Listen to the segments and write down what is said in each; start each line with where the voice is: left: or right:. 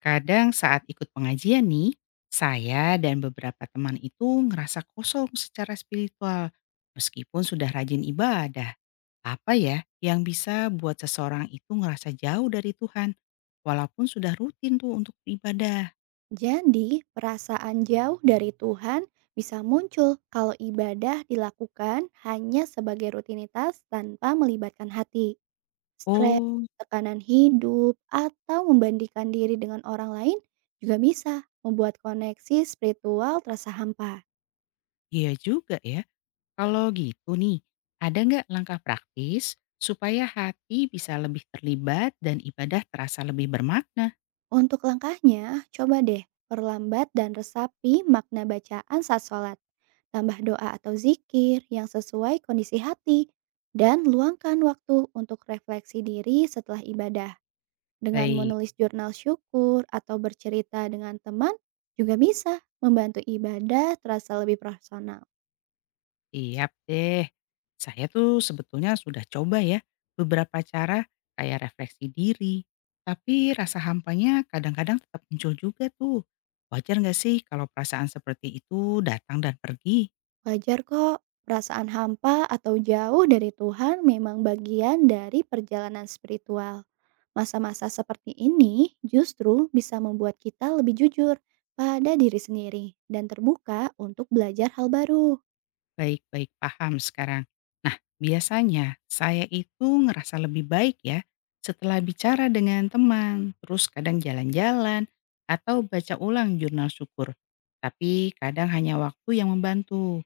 left: Kadang saat ikut pengajian nih, saya dan beberapa teman itu ngerasa kosong secara spiritual. Meskipun sudah rajin ibadah, apa ya yang bisa buat seseorang itu ngerasa jauh dari Tuhan? Walaupun sudah rutin tuh untuk beribadah.
right: Jadi, perasaan jauh dari Tuhan bisa muncul kalau ibadah dilakukan hanya sebagai rutinitas tanpa melibatkan hati. Stres,
left: Oh,
right: tekanan hidup, atau membandingkan diri dengan orang lain juga bisa membuat koneksi spiritual terasa hampa.
left: iya juga ya. Kalau gitu nih, ada nggak langkah praktis supaya hati bisa lebih terlibat dan ibadah terasa lebih bermakna?
right: Untuk langkahnya, coba deh perlambat dan resapi makna bacaan saat sholat. Tambah doa atau zikir yang sesuai kondisi hati. Dan luangkan waktu untuk refleksi diri setelah ibadah. Dengan
left: Baik.
right: menulis jurnal syukur atau bercerita dengan teman juga bisa membantu ibadah terasa lebih personal.
left: Siap deh. Saya tuh sebetulnya sudah coba ya beberapa cara kayak refleksi diri. Tapi rasa hampanya kadang-kadang tetap muncul juga tuh. Wajar nggak sih kalau perasaan seperti itu datang dan pergi?
right: Wajar kok, perasaan hampa atau jauh dari Tuhan memang bagian dari perjalanan spiritual. Masa-masa seperti ini justru bisa membuat kita lebih jujur pada diri sendiri dan terbuka untuk belajar hal baru.
left: Baik, baik, paham sekarang. Nah, biasanya saya itu ngerasa lebih baik ya setelah bicara dengan teman, terus kadang jalan-jalan atau baca ulang jurnal syukur. Tapi kadang hanya waktu yang membantu.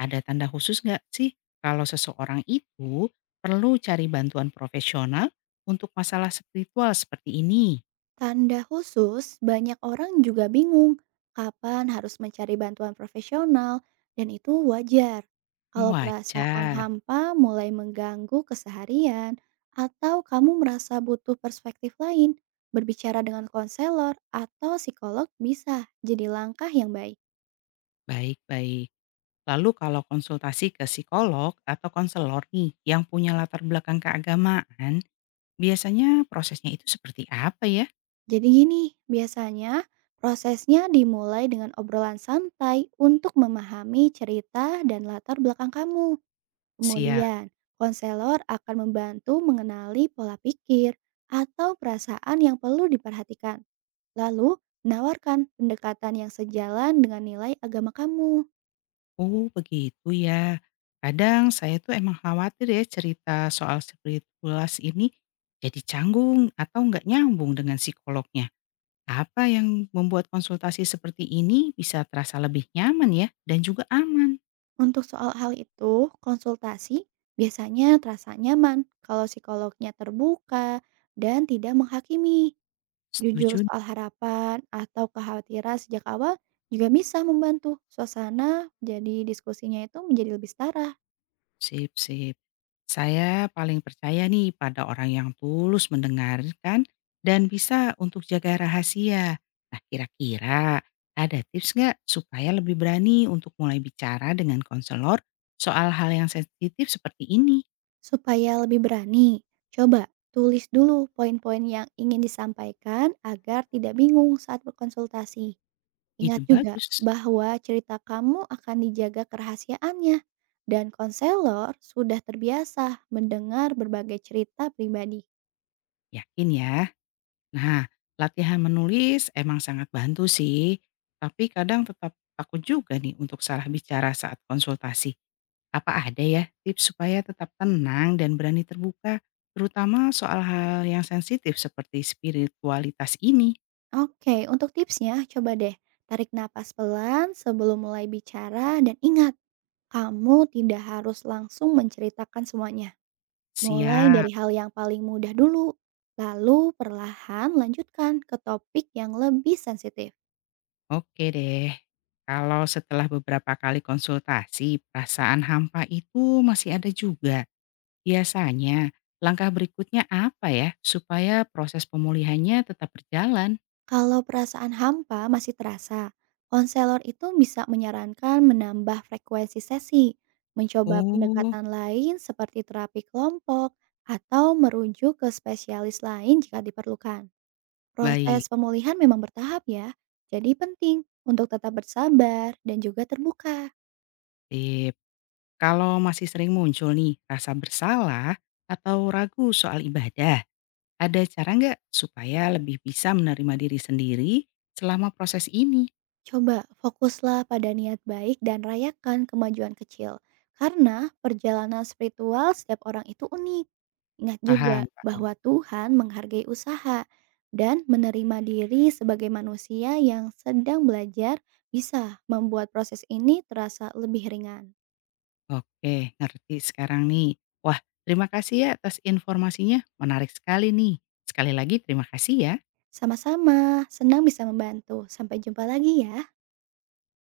left: Ada tanda khusus nggak sih kalau seseorang itu perlu cari bantuan profesional untuk masalah spiritual seperti ini?
right: Tanda khusus, banyak orang juga bingung kapan harus mencari bantuan profesional dan itu wajar. Kalau perasaan
left: Wajar,
right: hampa mulai mengganggu keseharian atau kamu merasa butuh perspektif lain, berbicara dengan konselor atau psikolog bisa jadi langkah yang baik.
left: baik-baik. Lalu kalau konsultasi ke psikolog atau konselor nih yang punya latar belakang keagamaan, biasanya prosesnya itu seperti apa ya?
right: Jadi gini, biasanya prosesnya dimulai dengan obrolan santai untuk memahami cerita dan latar belakang kamu.
left: Siap.
right: Kemudian, konselor akan membantu mengenali pola pikir atau perasaan yang perlu diperhatikan. Lalu, menawarkan pendekatan yang sejalan dengan nilai agama kamu.
left: Oh, begitu ya. Kadang saya tuh emang khawatir ya cerita soal spiritualitas ini jadi canggung atau nggak nyambung dengan psikolognya. Apa yang membuat konsultasi seperti ini bisa terasa lebih nyaman ya dan juga aman?
right: Untuk soal hal itu, konsultasi biasanya terasa nyaman kalau psikolognya terbuka dan tidak menghakimi. Jujur
left: Setuju.
right: soal harapan atau kekhawatiran sejak awal juga bisa membantu suasana jadi diskusinya itu menjadi lebih setara.
left: Sip, sip. Saya paling percaya nih pada orang yang tulus mendengarkan dan bisa untuk jaga rahasia. Nah, kira-kira ada tips nggak supaya lebih berani untuk mulai bicara dengan konselor soal hal yang sensitif seperti ini?
right: Supaya lebih berani, coba tulis dulu poin-poin yang ingin disampaikan agar tidak bingung saat berkonsultasi.
left: Ide
right: Ingat juga
left: bagus.
right: bahwa cerita kamu akan dijaga kerahasiaannya dan konselor sudah terbiasa mendengar berbagai cerita pribadi.
left: Yakin ya? Nah, latihan menulis emang sangat bantu sih. Tapi kadang tetap takut juga nih untuk salah bicara saat konsultasi. Apa ada ya tips supaya tetap tenang dan berani terbuka, terutama soal hal yang sensitif seperti spiritualitas ini?
right: Oke, untuk tipsnya coba deh tarik napas pelan sebelum mulai bicara dan ingat, kamu tidak harus langsung menceritakan semuanya. Mulai
left: Siap,
right: dari hal yang paling mudah dulu, lalu perlahan lanjutkan ke topik yang lebih sensitif.
left: oke deh. Kalau setelah beberapa kali konsultasi, perasaan hampa itu masih ada juga. Biasanya, langkah berikutnya apa ya supaya proses pemulihannya tetap berjalan?
right: Kalau perasaan hampa masih terasa, konselor itu bisa menyarankan menambah frekuensi sesi, mencoba
left: Oh,
right: pendekatan lain seperti terapi kelompok, atau merujuk ke spesialis lain jika diperlukan. Proses
left: baik.
right: pemulihan memang bertahap ya, jadi penting untuk tetap bersabar dan juga terbuka.
left: Sip. Kalau masih sering muncul nih rasa bersalah atau ragu soal ibadah, ada cara nggak supaya lebih bisa menerima diri sendiri selama proses ini?
right: Coba fokuslah pada niat baik dan rayakan kemajuan kecil. Karena perjalanan spiritual setiap orang itu unik. Ingat juga
left: Paham, paham.
right: bahwa Tuhan menghargai usaha dan menerima diri sebagai manusia yang sedang belajar bisa membuat proses ini terasa lebih ringan.
left: Oke, ngerti sekarang nih. Wah, terima kasih ya atas informasinya, menarik sekali nih. Sekali lagi terima kasih ya.
right: Sama-sama, senang bisa membantu. Sampai jumpa lagi ya.